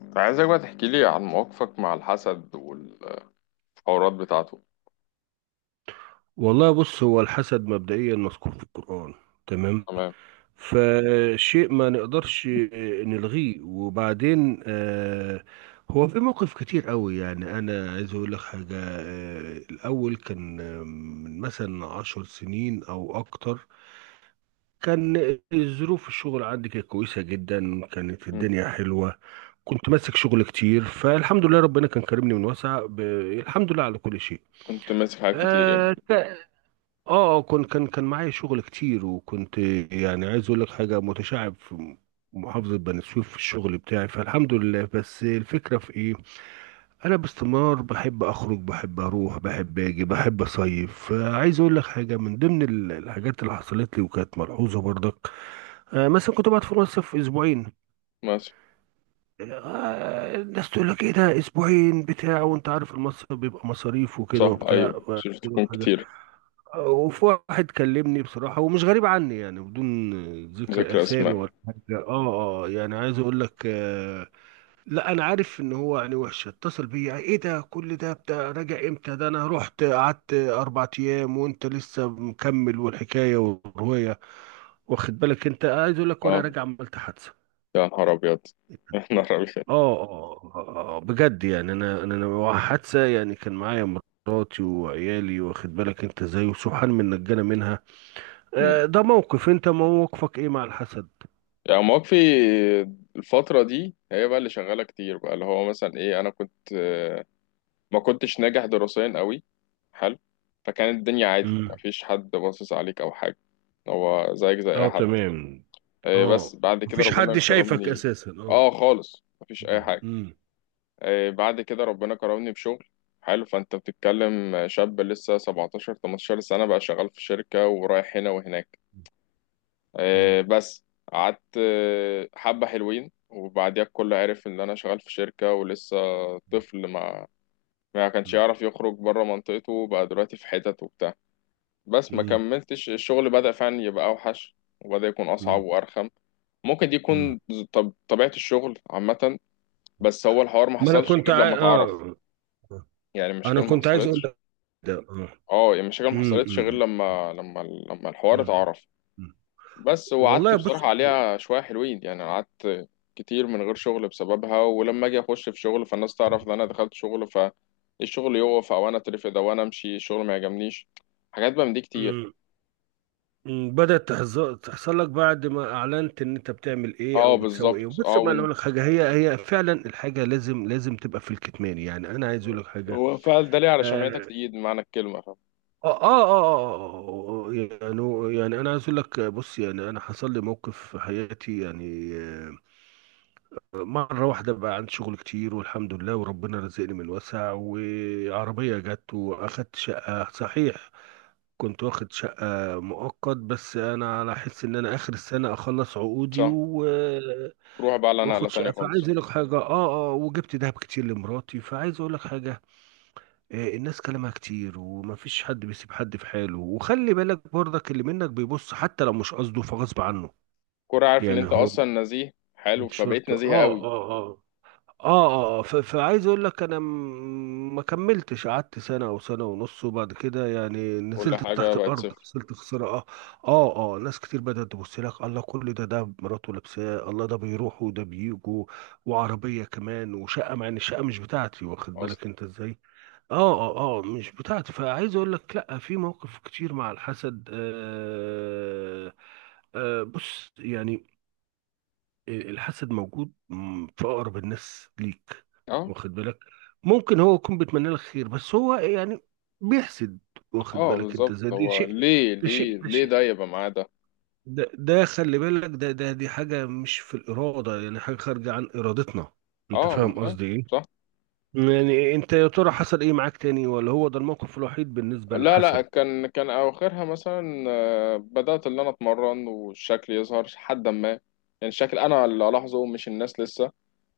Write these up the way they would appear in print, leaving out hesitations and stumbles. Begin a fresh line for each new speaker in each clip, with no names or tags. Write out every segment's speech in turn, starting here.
كنت عايزك بقى تحكي لي عن مواقفك مع الحسد والحوارات بتاعته.
والله بص، هو الحسد مبدئيا مذكور في القرآن تمام.
تمام.
فشيء ما نقدرش نلغيه وبعدين، هو في موقف كتير قوي، يعني انا عايز اقول لك حاجة. الاول كان من مثلا 10 سنين او اكتر، كان ظروف الشغل عندي كانت كويسة جدا، كانت
مم.
الدنيا حلوة. كنت ماسك شغل كتير، فالحمد لله ربنا كان كرمني من واسع الحمد لله على كل شيء.
كنت ماسك حاجات كتير
آه
يعني.
كان معايا شغل كتير وكنت، يعني عايز اقول لك حاجه، متشعب في محافظه بني سويف في الشغل بتاعي، فالحمد لله. بس الفكره في ايه؟ انا باستمرار بحب اخرج، بحب اروح، بحب اجي، بحب اصيف. فعايز اقول لك حاجه من ضمن الحاجات اللي حصلت لي وكانت ملحوظه برضك. مثلا كنت بقعد في مصيف اسبوعين.
ماشي.
الناس تقول لك ايه ده، اسبوعين بتاع؟ وانت عارف المصيف بيبقى مصاريف وكده
صح،
وبتاع،
ايوه،
وعايز
شفت
أقول لك
تكون
حاجة،
كتير.
وفي واحد كلمني بصراحة ومش غريب عني يعني، بدون ذكر
ذكر
أسامي
اسماء.
ولا حاجة. يعني عايز أقول لك، لا، أنا عارف إن هو يعني وحش. اتصل بيا: إيه ده، كل ده بتاع، راجع إمتى ده؟ أنا رحت قعدت 4 أيام وأنت لسه مكمل، والحكاية والرواية. واخد بالك؟ أنت عايز أقول لك، وأنا
اه،
راجع عملت حادثة.
يا نهار ابيض. يا نهار ابيض.
بجد يعني، انا انا أنا حادثه يعني، كان معايا مراتي وعيالي. واخد بالك انت ازاي، وسبحان من نجانا منها.
مم.
ده موقف. انت موقفك ايه مع الحسد؟
يعني مواقفي الفترة دي هي بقى اللي شغالة كتير، بقى اللي هو مثلا ايه، انا كنت ما كنتش ناجح دراسيا قوي. حلو. فكانت الدنيا عادي،
امم.
مفيش حد باصص عليك او حاجة. هو زيك زي اي
اه،
حد.
تمام. اه،
بس بعد كده
مفيش
ربنا
حد شايفك
كرمني.
اساسا، اه.
اه خالص، مفيش اي
مم.
حاجه.
مم.
بعد كده ربنا كرمني بشغل حلو. فانت بتتكلم شاب لسه 17 18 سنه، بقى شغال في شركه ورايح هنا وهناك.
مم.
بس. قعدت حبه حلوين، وبعديها الكل عرف ان انا شغال في شركه، ولسه طفل ما كانش
مم.
يعرف يخرج بره منطقته، بقى دلوقتي في حتت وبتاع. بس ما
مم.
كملتش، الشغل بدأ فعلا يبقى أوحش. وبدأ يكون أصعب
مم.
وأرخم. ممكن دي
مم.
يكون طب طبيعة الشغل عامة. بس هو الحوار ما
ما انا
حصلش
كنت
غير لما اتعرف.
اه.
يعني
انا
المشاكل ما
كنت عايز اقول
حصلتش.
لك، ده اه.
اه، يعني المشاكل ما
مم.
حصلتش غير
مم.
لما الحوار
مم.
اتعرف.
مم.
بس، وقعدت
والله بص.
بصراحة عليها شوية حلوين، يعني قعدت كتير من غير شغل بسببها. ولما اجي اخش في شغل، فالناس تعرف ان انا دخلت شغل، فالشغل يقف او انا اترفد او انا امشي الشغل ما يعجبنيش. حاجات بقى من دي كتير.
مم. مم. بدأت تحصل لك بعد ما اعلنت ان انت بتعمل ايه
اه،
او بتسوي
بالظبط
ايه. بص،
اه.
ما انا اقول لك حاجه، هي فعلا الحاجه لازم لازم تبقى في الكتمان، يعني انا عايز اقول لك حاجه.
هو فعل ده ليه؟ على شمعتك
آه
تقيد بمعنى الكلمة، فاهم؟
يعني أنا عايز أقول لك، بص، يعني أنا حصل لي موقف في حياتي يعني. مرة واحدة بقى عندي شغل كتير والحمد لله، وربنا رزقني من وسع، وعربية جت، وأخدت شقة صحيح. كنت واخد شقة مؤقت، بس أنا على حس إن أنا آخر السنة أخلص عقودي
صح.
و آه،
تروح بقى على نقلة
واخد
تانية
شقة. فعايز
خالص.
أقول لك حاجة، وجبت دهب كتير لمراتي. فعايز أقول لك حاجة، الناس كلامها كتير، ومفيش حد بيسيب حد في حاله. وخلي بالك برضك، اللي منك بيبص حتى لو مش قصده، فغصب عنه.
كورة، عارف ان
يعني
انت
هو
اصلا نزيه حلو
مش
فبقيت
شرط.
نزيه قوي.
فعايز اقول لك انا، ما كملتش، قعدت سنه او سنه ونص، وبعد كده يعني
كل
نزلت
حاجة
تحت
بقت
الارض،
صفر
خسرت خساره. اه اه ناس كتير بدات تبص لك: الله، كل ده مراته لابساه! الله، ده بيروح وده بيجوا وعربيه كمان وشقه، مع ان الشقه مش بتاعتي. واخد
اصلا.
بالك انت ازاي؟ اه مش بتاعته. فعايز اقول لك، لا، في مواقف كتير مع الحسد. بص يعني، الحسد موجود، في اقرب الناس ليك.
اه
واخد بالك؟ ممكن هو يكون بيتمنى لك خير، بس هو يعني بيحسد. واخد
اه
بالك انت،
بالظبط.
زي دي
هو
شيء.
ليه
ده
ليه
شيء، ده
ليه ده
شيء،
يبقى معاه ده؟
ده خلي بالك، ده دي حاجة مش في الإرادة، يعني حاجة خارجة عن إرادتنا. انت
اه، من
فاهم
فاهم.
قصدي ايه؟
صح.
يعني انت يا ترى حصل ايه معاك تاني؟ ولا هو ده الموقف الوحيد بالنسبة
لا لا،
للحسد؟
كان اواخرها مثلا بدأت اللي انا اتمرن والشكل يظهر حد ما، يعني الشكل انا اللي الاحظه مش الناس لسه.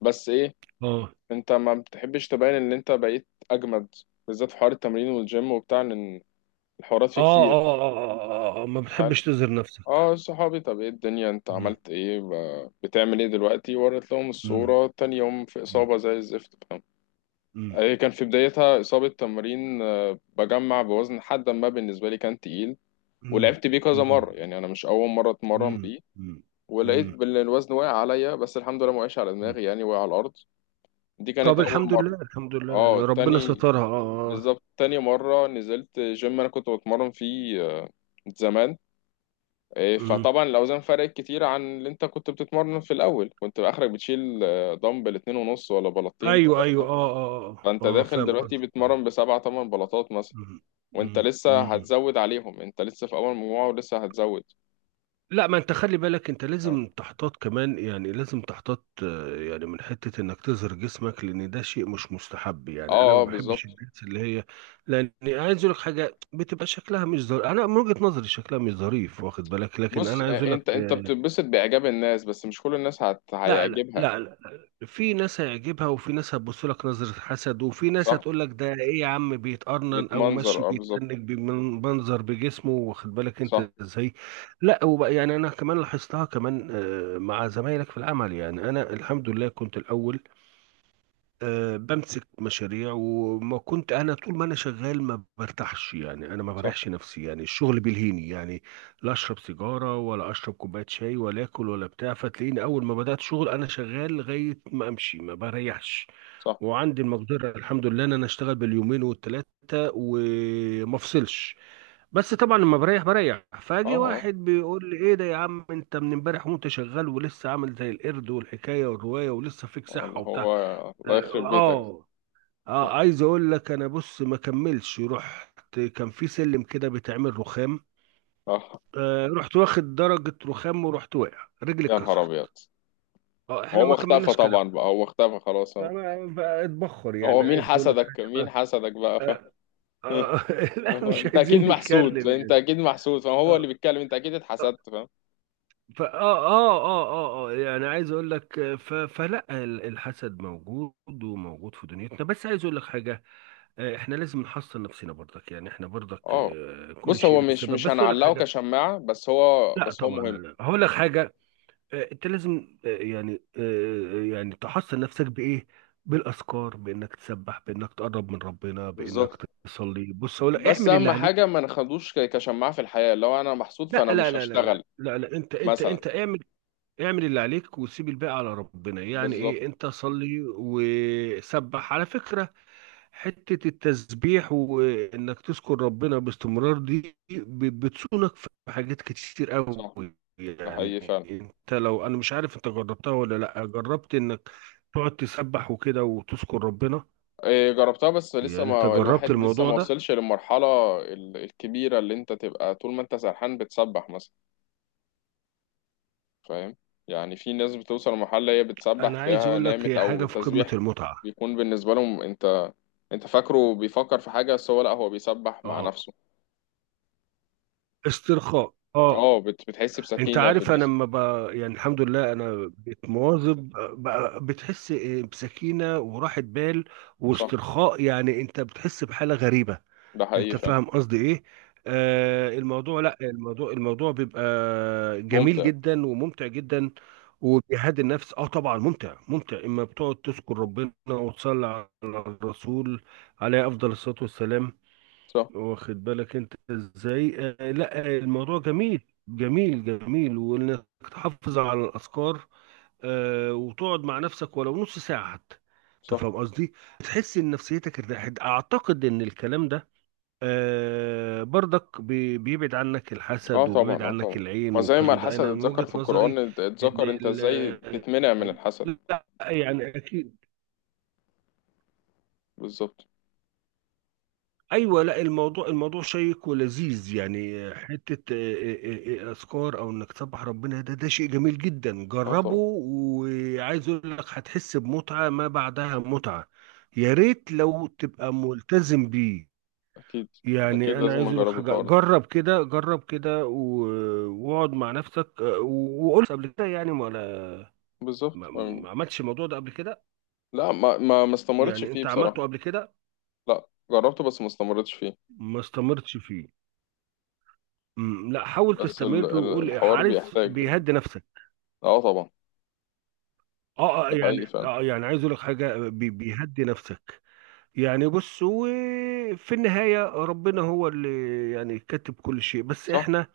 بس ايه،
اه
انت ما بتحبش تبين ان انت بقيت اجمد، بالذات في حوار التمرين والجيم وبتاع، ان الحوارات فيه
اه
كتير.
اه اه اه ما بتحبش
هل
تظهر نفسك.
اه صحابي طب ايه الدنيا، انت
مم.
عملت ايه، بتعمل ايه دلوقتي؟ وريت لهم
مم.
الصورة، تاني يوم في
مم.
إصابة زي الزفت، فاهم.
مم.
هي كان في بدايتها إصابة تمرين، بجمع بوزن حد ما بالنسبة لي كان تقيل.
مم.
ولعبت بيه كذا مرة،
مم.
يعني أنا مش أول مرة
مم.
أتمرن
مم.
بيه.
مم.
ولقيت الوزن واقع عليا، بس الحمد لله ما وقعش على
مم.
دماغي، يعني وقع على الأرض. دي
طب
كانت أول
الحمد
مرة.
لله، الحمد لله، يعني
اه،
ربنا
تاني.
سترها، اه. اه اه.
بالظبط، تاني مرة نزلت جيم أنا كنت بتمرن فيه زمان. إيه،
مم.
فطبعا الاوزان فرقت كتير عن اللي انت كنت بتتمرن، في الاول كنت اخرك بتشيل دمبل 2.5 ولا بلاطتين.
ايوه ايوه.
فانت داخل
فاهم
دلوقتي
قصدك.
بتمرن بسبعة تمن بلاطات مثلا.
مم.
وانت
مم.
لسه
مم.
هتزود عليهم، انت لسه في اول مجموعة ولسه هتزود.
لا، ما انت خلي بالك انت
اه
لازم تحتاط كمان، يعني لازم تحتاط، يعني من حتة انك تظهر جسمك، لان ده شيء مش مستحب. يعني انا
اه
ما بحبش
بالظبط.
الناس اللي هي، لان عايز اقول لك حاجة، بتبقى شكلها مش ظريف، انا من وجهة نظري شكلها مش ظريف. واخد بالك؟ لكن
بص
انا عايز اقول
انت
لك،
انت بتتبسط باعجاب الناس، بس مش كل الناس
لا لا
هيعجبها.
لا لا لا. في ناس هيعجبها، وفي ناس هتبص لك نظرة حسد، وفي ناس
صح.
هتقول لك ده ايه يا عم، بيتقرنن، او
بتمنظر
ماشي
اه بالظبط.
بيتنك بمنظر بجسمه. واخد بالك
صح
انت ازاي؟ لا، وبقى يعني انا كمان لاحظتها كمان، مع زمايلك في العمل. يعني انا الحمد لله كنت الاول بمسك مشاريع، وما كنت انا طول ما انا شغال ما برتاحش. يعني انا ما
صح
بريحش نفسي، يعني الشغل بيلهيني يعني، لا اشرب سيجاره ولا اشرب كوبايه شاي ولا اكل ولا بتاع. فتلاقيني اول ما بدات شغل، انا شغال لغايه ما امشي، ما بريحش.
صح.
وعندي المقدره الحمد لله ان انا اشتغل باليومين والتلاته وما افصلش. بس طبعا لما بريح بريح. فاجي
اه
واحد بيقول لي: ايه ده يا عم، انت من امبارح وانت شغال ولسه عامل زي القرد، والحكايه والروايه، ولسه فيك
اه، اللي
صحه وبتاع.
هو الله يخرب بيتك.
اه اه عايز اقول لك انا، بص، ما كملش، رحت كان في سلم كده بيتعمل رخام.
اه
رحت واخد درجة رخام، ورحت واقع، رجلي
يا نهار ابيض.
اتكسرت. اه، احنا
هو
ما
اختفى
كملناش كلام.
طبعا، بقى هو اختفى خلاص هو.
فأنا بقى اتبخر.
هو
يعني
مين
عايز اقول لك
حسدك؟
حاجة
مين
بقى،
حسدك بقى، فاهم؟
آه آه لا،
اللي هو
مش
انت
عايزين
اكيد محسود،
نتكلم
انت
يعني.
اكيد محسود، فهو اللي
اه
بيتكلم، انت اكيد
اه
اتحسدت، فاهم.
فآه اه اه اه آه، آه، يعني عايز اقول لك، الحسد موجود وموجود في دنيتنا، بس عايز اقول لك حاجة. احنا لازم نحصن نفسنا برضك، يعني احنا برضك،
اه،
كل
بص
شيء
هو
له
مش
سبب،
مش
بس اقول لك
هنعلقه
حاجه،
كشماعة، بس هو
لا
بس هو
طبعا، لا
مهم.
لا، هقول لك حاجه. انت لازم، يعني تحصن نفسك بايه؟ بالاذكار، بانك تسبح، بانك تقرب من ربنا، بانك
بالظبط.
تصلي. بص اقول لك،
بس
اعمل اللي
اهم حاجة
عليك.
ما ناخدوش كشماعة في الحياة، لو انا محسود فانا
لا لا
مش
لا لا لا
هشتغل
لا لا، انت انت
مثلا.
انت اعمل. اعمل اللي عليك وسيب الباقي على ربنا. يعني
بالظبط
ايه، انت صلي وسبح. على فكره، حتة التسبيح وإنك تذكر ربنا باستمرار دي بتصونك في حاجات كتير قوي.
صح. ده حقيقي
يعني
فعلا.
أنت، لو أنا مش عارف أنت جربتها ولا لأ، جربت إنك تقعد تسبح وكده وتذكر ربنا؟
إيه، جربتها بس
يعني
لسه،
أنت
ما
جربت
الواحد لسه
الموضوع
ما
ده؟
وصلش للمرحلة الكبيرة، اللي انت تبقى طول ما انت سرحان بتسبح مثلا، فاهم. يعني في ناس بتوصل لمرحلة، هي بتسبح
أنا عايز
تلاقيها
أقول لك
نامت،
هي
أو
حاجة في قمة
التسبيح
المتعة.
بيكون بالنسبة لهم، أنت فاكره بيفكر في حاجة بس هو لأ، هو بيسبح مع
أه
نفسه.
استرخاء.
أه، بتحس
انت
بسكينة في
عارف، انا
الجسم.
لما يعني الحمد لله انا بقيت مواظب، بقى بتحس بسكينه وراحه بال
صح.
واسترخاء. يعني انت بتحس بحاله غريبه.
ده حقيقي
انت
فعلا.
فاهم قصدي ايه؟ الموضوع لا الموضوع الموضوع بيبقى جميل
ممتع.
جدا وممتع جدا وبيهدي النفس. اه، طبعا، ممتع ممتع اما بتقعد تذكر ربنا وتصلي على الرسول عليه افضل الصلاه والسلام.
صح
واخد بالك انت ازاي؟ آه لا آه، الموضوع جميل، جميل جميل، وانك تحافظ على الاذكار. وتقعد مع نفسك ولو نص ساعه حتى. انت
صح.
فاهم قصدي؟ تحس ان نفسيتك ارتاحت. اعتقد ان الكلام ده برضك بيبعد عنك
أه
الحسد وبيبعد
طبعا أه
عنك
طبعا.
العين،
ما زي ما
والكلام ده
الحسد
انا من
اتذكر
وجهة
في القرآن،
نظري. ان
اتذكر أنت إزاي
ال-
تتمنع من الحسد.
لا، يعني اكيد.
بالظبط.
ايوه، لا، الموضوع شيق ولذيذ، يعني حته، اذكار او انك تسبح ربنا، ده شيء جميل جدا.
أه
جربه،
طبعا.
وعايز اقول لك هتحس بمتعه ما بعدها متعه. يا ريت لو تبقى ملتزم بيه.
أكيد. أكيد
يعني انا
لازم
عايز اقول لك
أجرب
حاجه،
الحوار ده.
جرب كده، جرب كده، واقعد مع نفسك. وقلت قبل كده يعني، ولا
بالظبط.
ما
أم.
ما عملتش الموضوع ده قبل كده؟
لا، ما استمرتش
يعني
فيه
انت
بصراحة.
عملته قبل كده؟
لا، جربته بس ما استمرتش فيه.
ما استمرتش فيه. مم، لا، حاول
بس
تستمر، وقول
الحوار
حارس
بيحتاج.
بيهدي نفسك.
اه طبعا. ده حقيقي فعلا.
يعني عايز اقول لك حاجه، بيهدي نفسك. يعني بص، وفي النهايه ربنا هو اللي يعني كاتب كل شيء، بس
صح.
احنا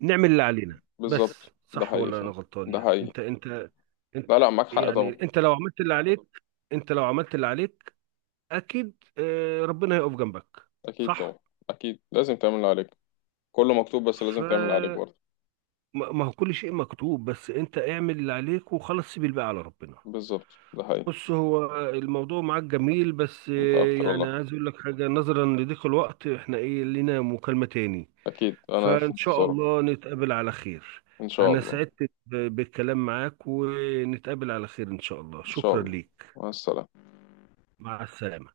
نعمل اللي علينا. بس
بالظبط ده
صح
حقيقي
ولا انا
فعلا.
غلطان؟
ده
يعني
حقيقي.
انت،
لا لا، معاك حق
يعني
طبعا.
انت لو عملت اللي عليك، انت لو عملت اللي عليك، اكيد ربنا هيقف جنبك.
اكيد طبعا.
صح.
اكيد لازم تعمل اللي عليك. كله مكتوب بس
ف
لازم تعمل اللي عليك برضه.
ما هو كل شيء مكتوب، بس انت اعمل اللي عليك وخلاص، سيب الباقي على ربنا.
بالظبط ده حقيقي.
بص، هو الموضوع معاك جميل، بس
انت اكتر
يعني
والله.
عايز اقول لك حاجة، نظرا لضيق الوقت احنا، ايه، لينا مكالمة تاني،
اكيد انا في
فان شاء
انتظارك.
الله نتقابل على خير.
ان شاء
انا
الله.
سعدت بالكلام معاك، ونتقابل على خير ان شاء الله.
ان شاء
شكرا
الله.
ليك.
مع السلامة.
مع السلامة.